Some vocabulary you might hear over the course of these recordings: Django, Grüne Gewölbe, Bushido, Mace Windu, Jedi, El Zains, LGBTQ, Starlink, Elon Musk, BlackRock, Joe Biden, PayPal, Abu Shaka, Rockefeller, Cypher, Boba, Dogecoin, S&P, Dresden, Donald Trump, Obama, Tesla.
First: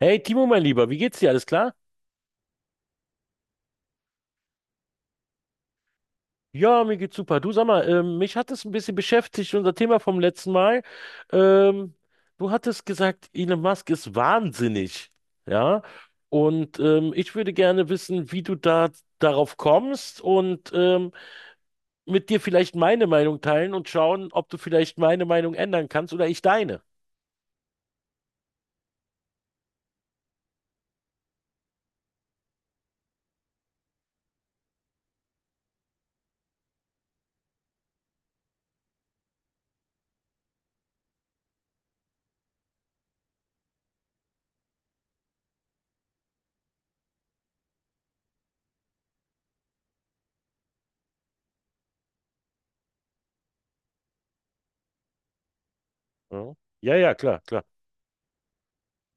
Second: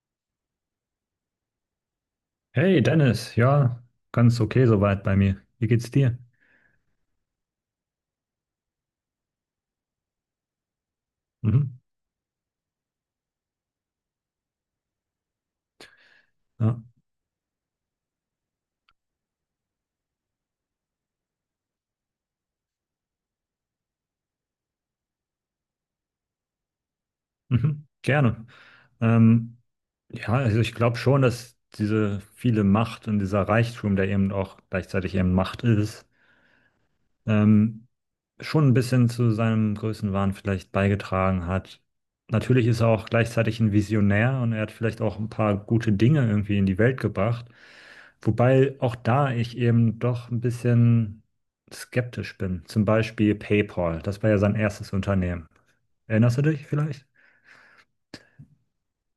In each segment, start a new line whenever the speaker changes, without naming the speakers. Hey Timo, mein Lieber, wie geht's dir? Alles klar?
Hey Dennis, ja, ganz okay soweit bei mir. Wie geht's dir?
Ja, mir geht's super. Du sag mal, mich hat es ein bisschen beschäftigt, unser Thema vom letzten Mal.
Mhm,
Ähm, du hattest gesagt, Elon Musk ist wahnsinnig. Ja, und
ja,
ich würde gerne wissen, wie du da darauf kommst und mit dir vielleicht meine Meinung teilen und schauen, ob du vielleicht meine Meinung ändern kannst oder ich deine.
mhm, gerne. Ähm, ja, also ich glaube schon, dass diese viele Macht und dieser Reichtum, der eben auch gleichzeitig eben Macht ist, ähm, schon ein bisschen zu seinem Größenwahn vielleicht beigetragen hat. Natürlich ist er auch gleichzeitig ein Visionär und er hat vielleicht auch ein paar gute Dinge irgendwie in die Welt gebracht. Wobei auch da ich eben doch ein bisschen skeptisch bin. Zum Beispiel PayPal, das war ja sein erstes Unternehmen. Erinnerst du
Ja,
dich
ja,
vielleicht?
ja, klar, klar.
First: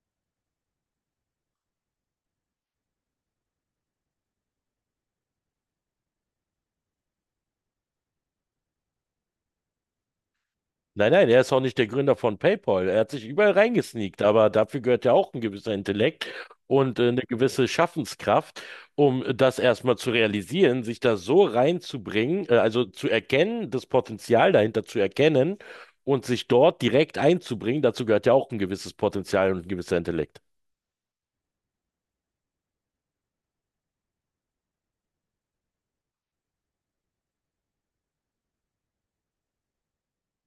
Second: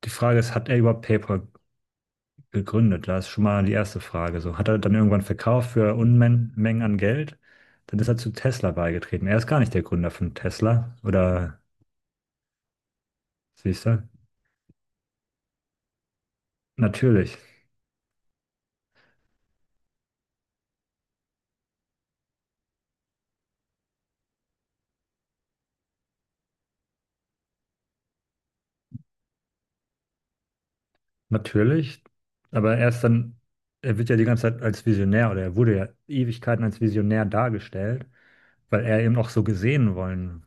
Die Frage ist, hat er überhaupt PayPal gegründet? Da ist schon mal die erste Frage. So, hat er dann irgendwann verkauft für Unmengen an Geld? Dann ist er zu Tesla beigetreten. Er ist gar nicht der Gründer von Tesla
Nein, nein, er ist
oder?
auch nicht der Gründer von PayPal. Er hat sich überall
Siehst du?
reingesneakt, aber dafür gehört ja auch ein gewisser Intellekt und eine
Natürlich,
gewisse Schaffenskraft, um das erstmal zu realisieren, sich da so reinzubringen, also zu erkennen, das Potenzial dahinter zu erkennen und sich dort direkt einzubringen. Dazu gehört ja auch ein gewisses Potenzial und ein gewisser Intellekt.
natürlich. Aber erst dann, er wird ja die ganze Zeit als Visionär, oder er wurde ja Ewigkeiten als Visionär dargestellt, weil er eben auch so gesehen wollen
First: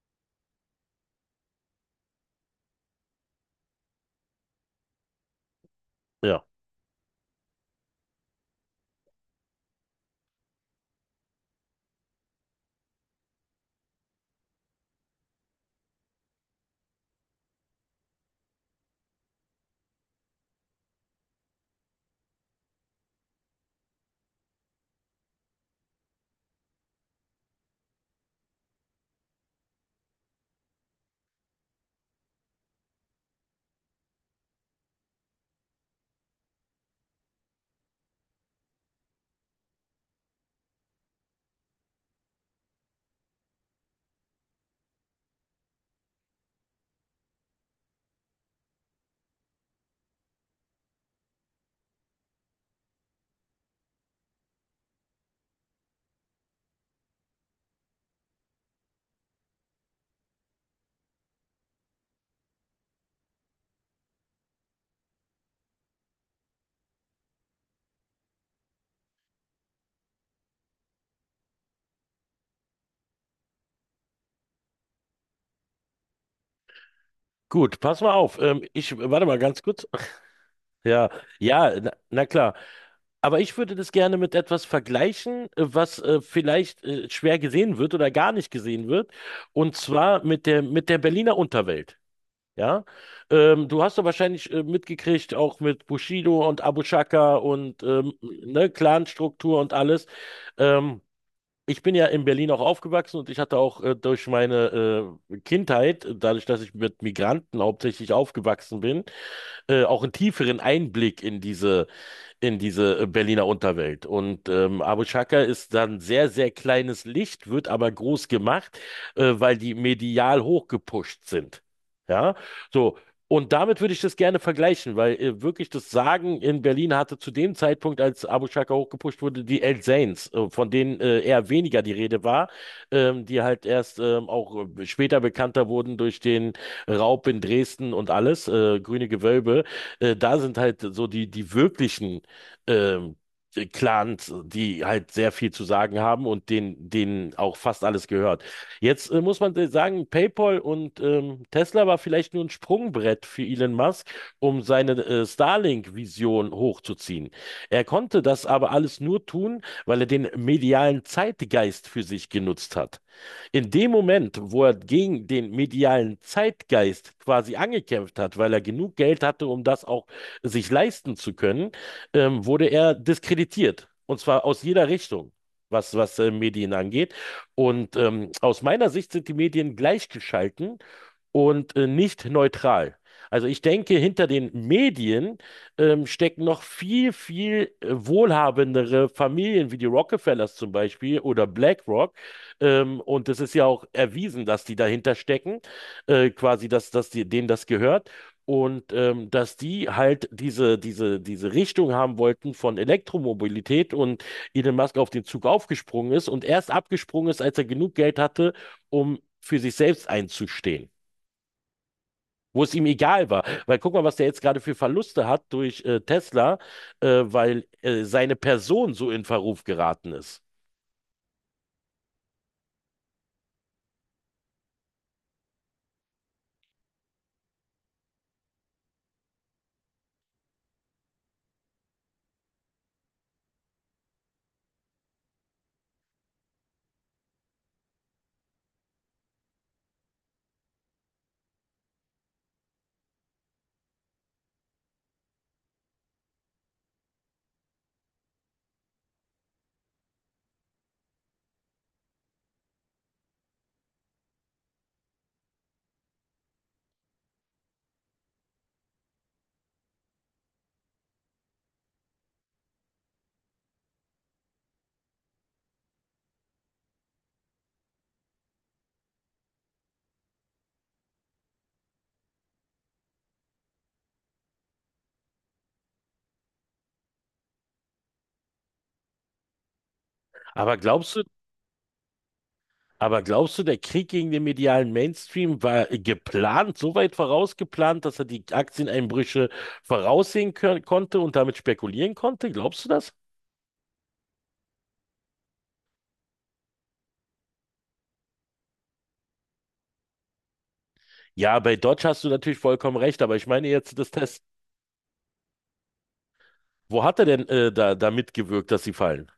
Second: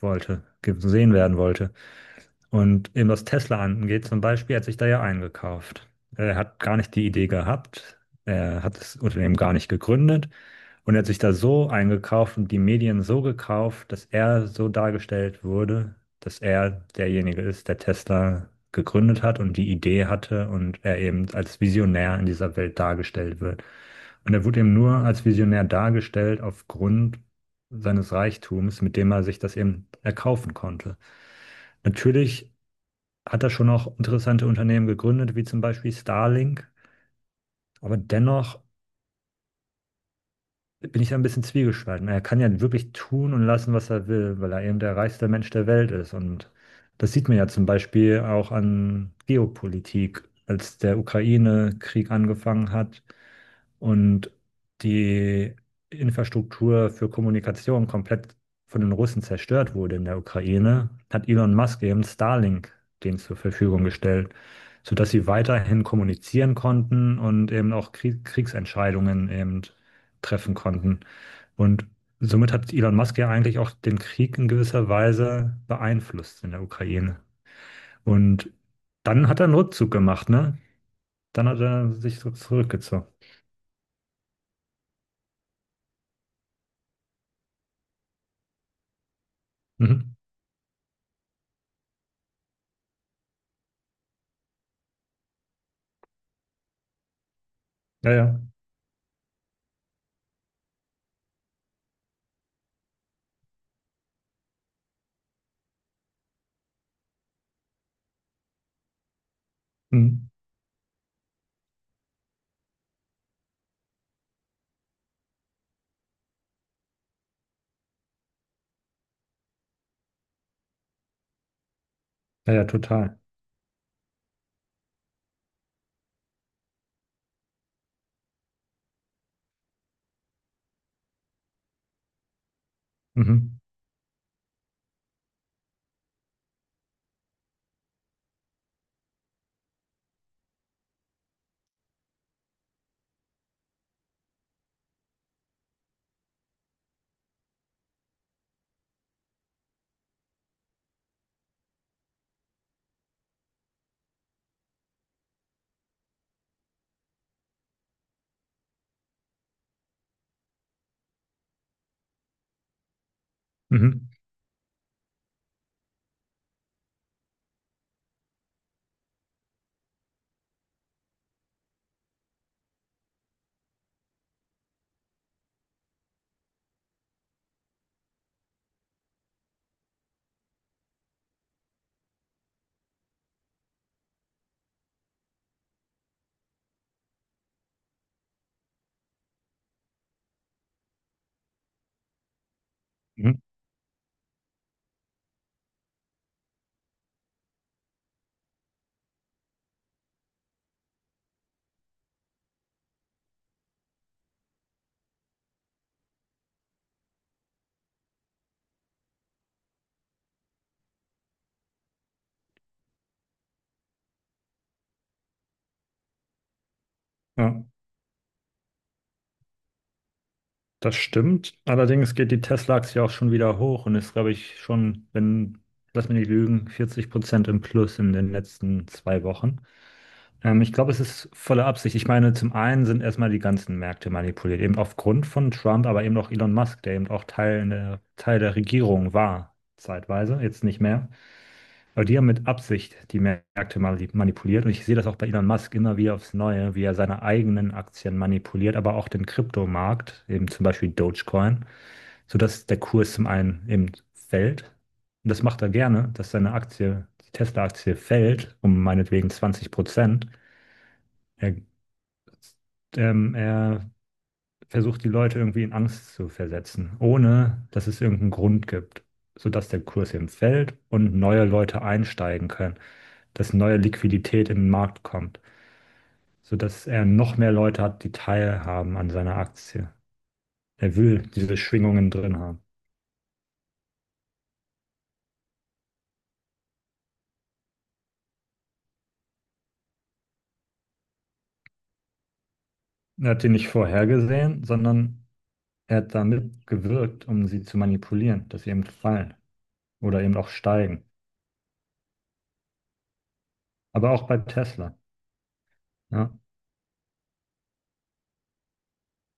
wollte, gesehen werden wollte. Und eben was Tesla angeht, zum Beispiel, er hat sich da ja eingekauft. Er
Ja.
hat gar nicht die Idee gehabt. Er hat das Unternehmen gar nicht gegründet. Und er hat sich da so eingekauft und die Medien so gekauft, dass er so dargestellt wurde, dass er derjenige ist, der Tesla gegründet hat und die Idee hatte und er eben als Visionär in dieser Welt dargestellt wird. Und er wurde eben nur als Visionär dargestellt aufgrund seines Reichtums, mit dem er sich das eben erkaufen konnte. Natürlich hat er schon auch interessante Unternehmen gegründet, wie zum Beispiel Starlink, aber dennoch bin ich da ein bisschen zwiegespalten. Er kann ja wirklich tun und lassen, was er will, weil er eben der reichste Mensch der Welt ist. Und das sieht man ja zum Beispiel auch an Geopolitik. Als der Ukraine-Krieg angefangen hat und die Infrastruktur für Kommunikation komplett von den Russen zerstört wurde in der Ukraine, hat Elon Musk eben Starlink denen zur Verfügung gestellt, sodass sie weiterhin kommunizieren konnten und eben auch Kriegsentscheidungen eben treffen konnten. Und somit hat Elon Musk ja eigentlich auch den Krieg in gewisser Weise beeinflusst in der Ukraine.
Gut, pass mal auf.
Und
Warte
dann
mal
hat er einen
ganz kurz.
Rückzug gemacht, ne?
Ja,
Dann hat
ja, na,
er sich
na
so
klar.
zurückgezogen.
Aber ich würde das gerne mit etwas vergleichen, was vielleicht schwer gesehen wird oder gar nicht gesehen wird, und
Mhm.
zwar mit der Berliner Unterwelt. Ja, du hast doch wahrscheinlich mitgekriegt, auch mit Bushido und Abu Shaka und
Ja, ja.
ne, Clanstruktur und alles. Ähm, ich bin ja in Berlin auch aufgewachsen und ich hatte auch durch meine Kindheit, dadurch, dass ich mit Migranten hauptsächlich aufgewachsen bin, auch einen
Mhm.
tieferen Einblick in diese in diese Berliner Unterwelt. Und Abu Chaka ist dann sehr, sehr kleines Licht, wird aber groß gemacht, weil die medial hochgepusht sind. Ja,
Ja, ja,
so.
total.
Und damit würde ich das gerne vergleichen, weil wirklich das Sagen in Berlin hatte zu dem Zeitpunkt, als Abu Shaka hochgepusht wurde, die El Zains, von denen eher weniger die Rede war, die
Mhm.
halt erst auch später bekannter wurden durch den Raub in Dresden und alles, Grüne Gewölbe. Da sind halt so die wirklichen ähm, Clans, die halt sehr viel zu sagen haben und denen auch fast alles gehört. Jetzt muss man sagen, PayPal und Tesla war vielleicht nur ein Sprungbrett für Elon Musk, um seine Starlink-Vision hochzuziehen. Er konnte das aber alles nur tun, weil er den medialen Zeitgeist für sich genutzt hat. In dem
Mhm.
Moment, wo er gegen den medialen Zeitgeist quasi angekämpft hat, weil er genug Geld hatte, um das auch sich leisten zu können, wurde er diskreditiert. Und zwar aus jeder Richtung, was Medien angeht. Und aus meiner Sicht sind die Medien gleichgeschalten und nicht neutral. Also ich denke, hinter den Medien stecken noch viel, viel wohlhabendere Familien wie die Rockefellers zum Beispiel oder BlackRock. Und
Mhm.
es ist ja auch erwiesen, dass die dahinter stecken, quasi, dass die, denen das gehört. Und dass die halt diese Richtung haben wollten von Elektromobilität und Elon Musk auf den Zug aufgesprungen ist und erst abgesprungen ist, als er genug Geld hatte, um für sich selbst einzustehen, wo es ihm egal war. Weil guck mal, was der jetzt gerade für Verluste hat durch Tesla,
Ja,
weil seine Person so in Verruf geraten ist.
das stimmt. Allerdings geht die Tesla-Aktie auch schon wieder hoch und ist, glaube ich, schon, wenn, lass mich nicht lügen, 40% im Plus in den letzten 2 Wochen. Ich glaube, es ist volle Absicht. Ich meine, zum einen sind erstmal die ganzen Märkte manipuliert, eben aufgrund von Trump, aber eben auch Elon Musk, der eben auch Teil der Regierung war, zeitweise, jetzt nicht mehr. Aber die haben mit Absicht die Märkte manipuliert. Und ich sehe das auch bei Elon Musk immer wieder aufs Neue, wie er seine eigenen Aktien manipuliert, aber auch den Kryptomarkt, eben zum Beispiel Dogecoin, sodass der Kurs zum einen eben fällt. Und das macht er gerne, dass seine Aktie, die Tesla-Aktie, fällt, um meinetwegen 20%. Er er versucht die Leute irgendwie in Angst zu versetzen, ohne dass es irgendeinen Grund gibt, sodass der Kurs eben fällt und neue Leute einsteigen können, dass neue Liquidität in den Markt kommt, sodass er noch mehr Leute hat, die teilhaben an seiner Aktie.
Aber
Er
glaubst du,
will diese Schwingungen drin haben.
aber glaubst du, der Krieg gegen den medialen Mainstream war geplant, so weit vorausgeplant, dass er die Aktieneinbrüche voraussehen konnte und damit spekulieren konnte? Glaubst du das?
Er hat die nicht vorhergesehen, sondern er hat damit gewirkt, um sie zu manipulieren, dass sie eben fallen oder eben auch steigen.
Ja, bei Dodge hast du natürlich vollkommen recht, aber ich meine jetzt das.
Aber auch bei Tesla. Ja,
Wo hat er denn da, da mitgewirkt, dass sie fallen?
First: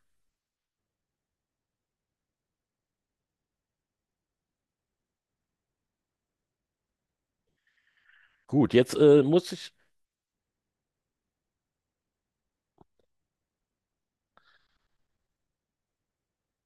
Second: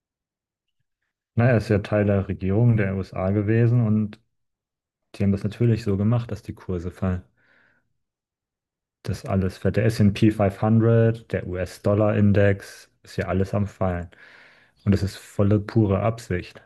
naja, ist ja Teil der Regierung der USA gewesen, und die haben das natürlich so gemacht, dass die Kurse fallen.
Gut, jetzt äh,
Das
muss
alles
ich,
fällt. Der S&P 500, der US-Dollar-Index, ist ja alles am Fallen. Und das ist volle pure Absicht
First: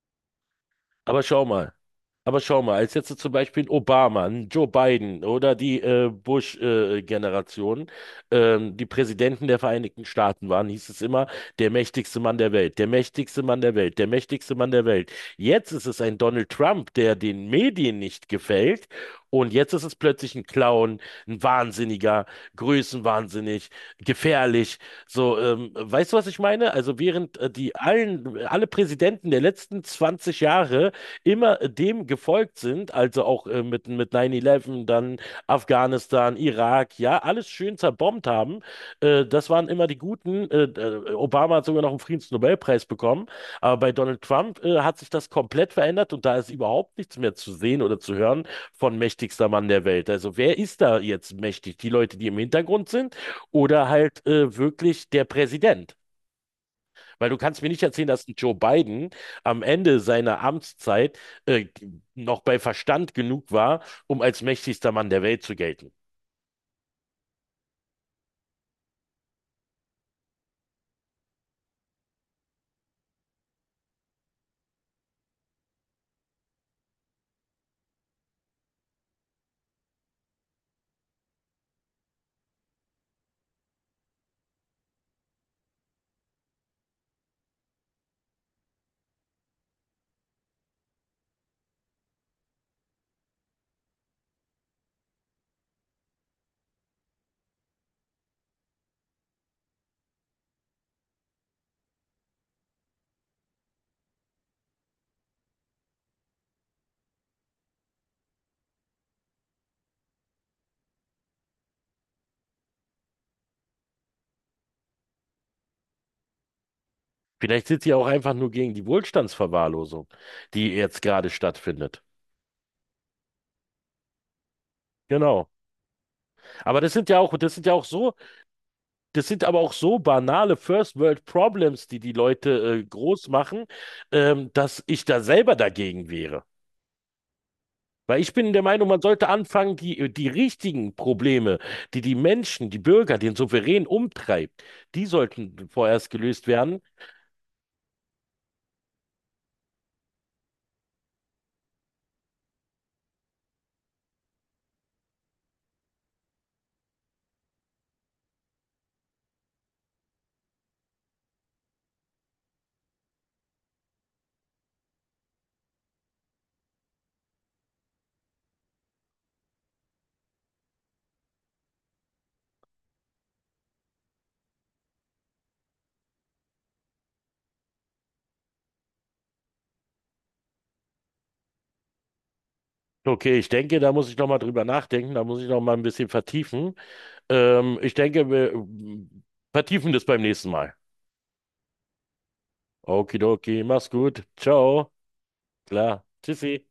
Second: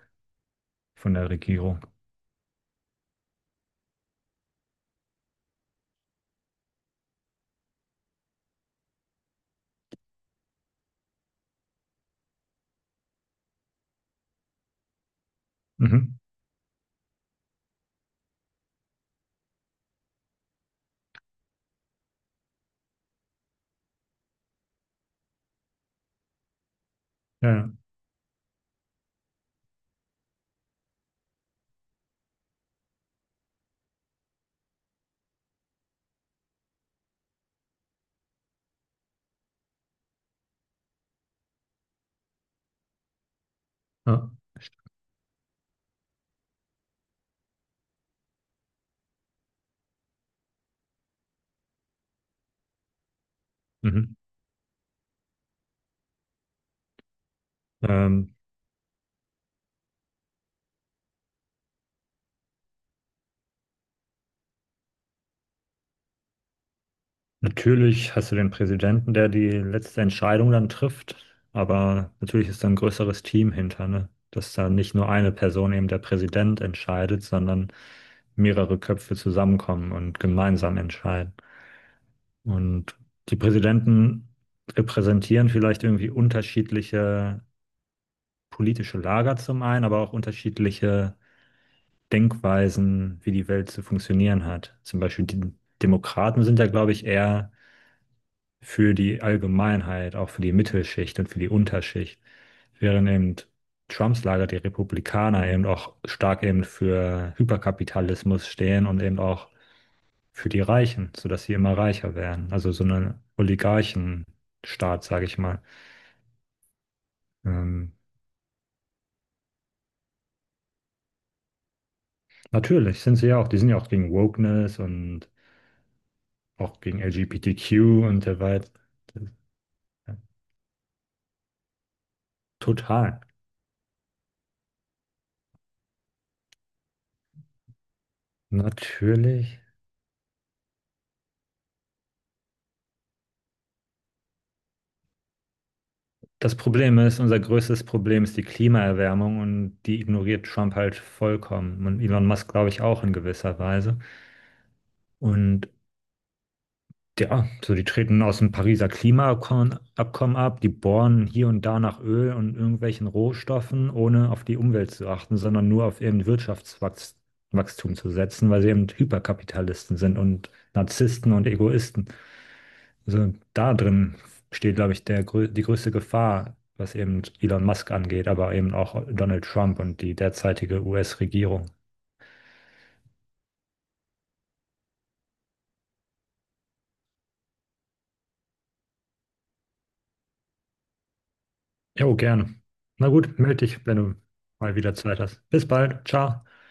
von
aber
der
schau mal.
Regierung.
Aber schau mal, als jetzt zum Beispiel ein Obama, ein Joe Biden oder die Bush-Generation, die Präsidenten der Vereinigten Staaten waren, hieß es immer, der mächtigste Mann der Welt, der mächtigste Mann der Welt, der mächtigste Mann der Welt. Jetzt ist es
Mhm.
ein Donald Trump, der den Medien nicht gefällt. Und jetzt ist es plötzlich ein Clown, ein Wahnsinniger, größenwahnsinnig, gefährlich. So, weißt du, was ich meine? Also während
Ja, ja.
alle Präsidenten der letzten 20 Jahre immer dem gefolgt sind, also auch mit 9-11, dann Afghanistan, Irak, ja, alles schön zerbombt haben, das waren immer die Guten. Obama hat sogar noch einen Friedensnobelpreis bekommen. Aber bei Donald
Ja.
Trump hat sich das komplett verändert und da ist überhaupt nichts mehr zu sehen oder zu hören von mächtigster Mann der Welt. Also wer ist da jetzt mächtig? Die Leute, die im Hintergrund sind oder
Mhm.
halt wirklich der Präsident? Weil du kannst mir nicht erzählen, dass ein
Ähm,
Joe Biden am Ende seiner Amtszeit äh, noch bei Verstand genug war, um als mächtigster Mann der Welt zu gelten.
natürlich hast du den Präsidenten, der die letzte Entscheidung dann trifft, aber natürlich ist da ein größeres Team hinter, ne? Dass da nicht nur eine Person, eben der Präsident, entscheidet, sondern mehrere Köpfe zusammenkommen und gemeinsam entscheiden. Und die Präsidenten repräsentieren vielleicht irgendwie unterschiedliche politische Lager zum einen, aber auch unterschiedliche Denkweisen, wie die Welt zu funktionieren hat. Zum Beispiel, die Demokraten sind ja, glaube ich, eher für die Allgemeinheit, auch für die Mittelschicht und für die Unterschicht, während eben Trumps Lager, die Republikaner, eben auch stark eben für Hyperkapitalismus stehen und eben auch für die Reichen, sodass sie immer reicher werden. Also so ein Oligarchenstaat, sage ich mal.
Vielleicht sind
Ähm,
sie auch einfach nur gegen die Wohlstandsverwahrlosung, die jetzt gerade stattfindet.
natürlich sind sie ja auch, die sind ja auch gegen Wokeness und
Genau. Aber
auch
das
gegen
sind ja auch, das sind ja auch
LGBTQ
so
und so weiter.
Das sind aber auch so banale First World Problems, die die Leute
Total.
groß machen, dass ich da selber dagegen wäre. Weil ich bin der Meinung, man sollte
Natürlich.
anfangen, die richtigen Probleme, die die Menschen, die Bürger, den Souverän umtreibt, die sollten vorerst gelöst
Das
werden.
Problem ist, unser größtes Problem ist die Klimaerwärmung, und die ignoriert Trump halt vollkommen. Und Elon Musk, glaube ich, auch in gewisser Weise. Und ja, so, die treten aus dem Pariser Klimaabkommen Abkommen ab, die bohren hier und da nach Öl und irgendwelchen Rohstoffen, ohne auf die Umwelt zu achten, sondern nur auf eben Wirtschaftswachstum zu setzen, weil sie eben Hyperkapitalisten sind und Narzissten und Egoisten. Also da drin steht, glaube ich, die größte Gefahr, was eben Elon Musk angeht, aber eben auch Donald Trump und die derzeitige US-Regierung.
Okay, ich denke, da muss ich noch mal drüber nachdenken, da muss ich noch mal ein bisschen vertiefen. Ich denke, wir vertiefen das beim nächsten Mal.
Jo, gerne. Na gut, melde
Okidoki,
dich,
mach's
wenn du
gut.
mal
Ciao.
wieder Zeit hast. Bis
Klar.
bald. Ciao.
Tschüssi.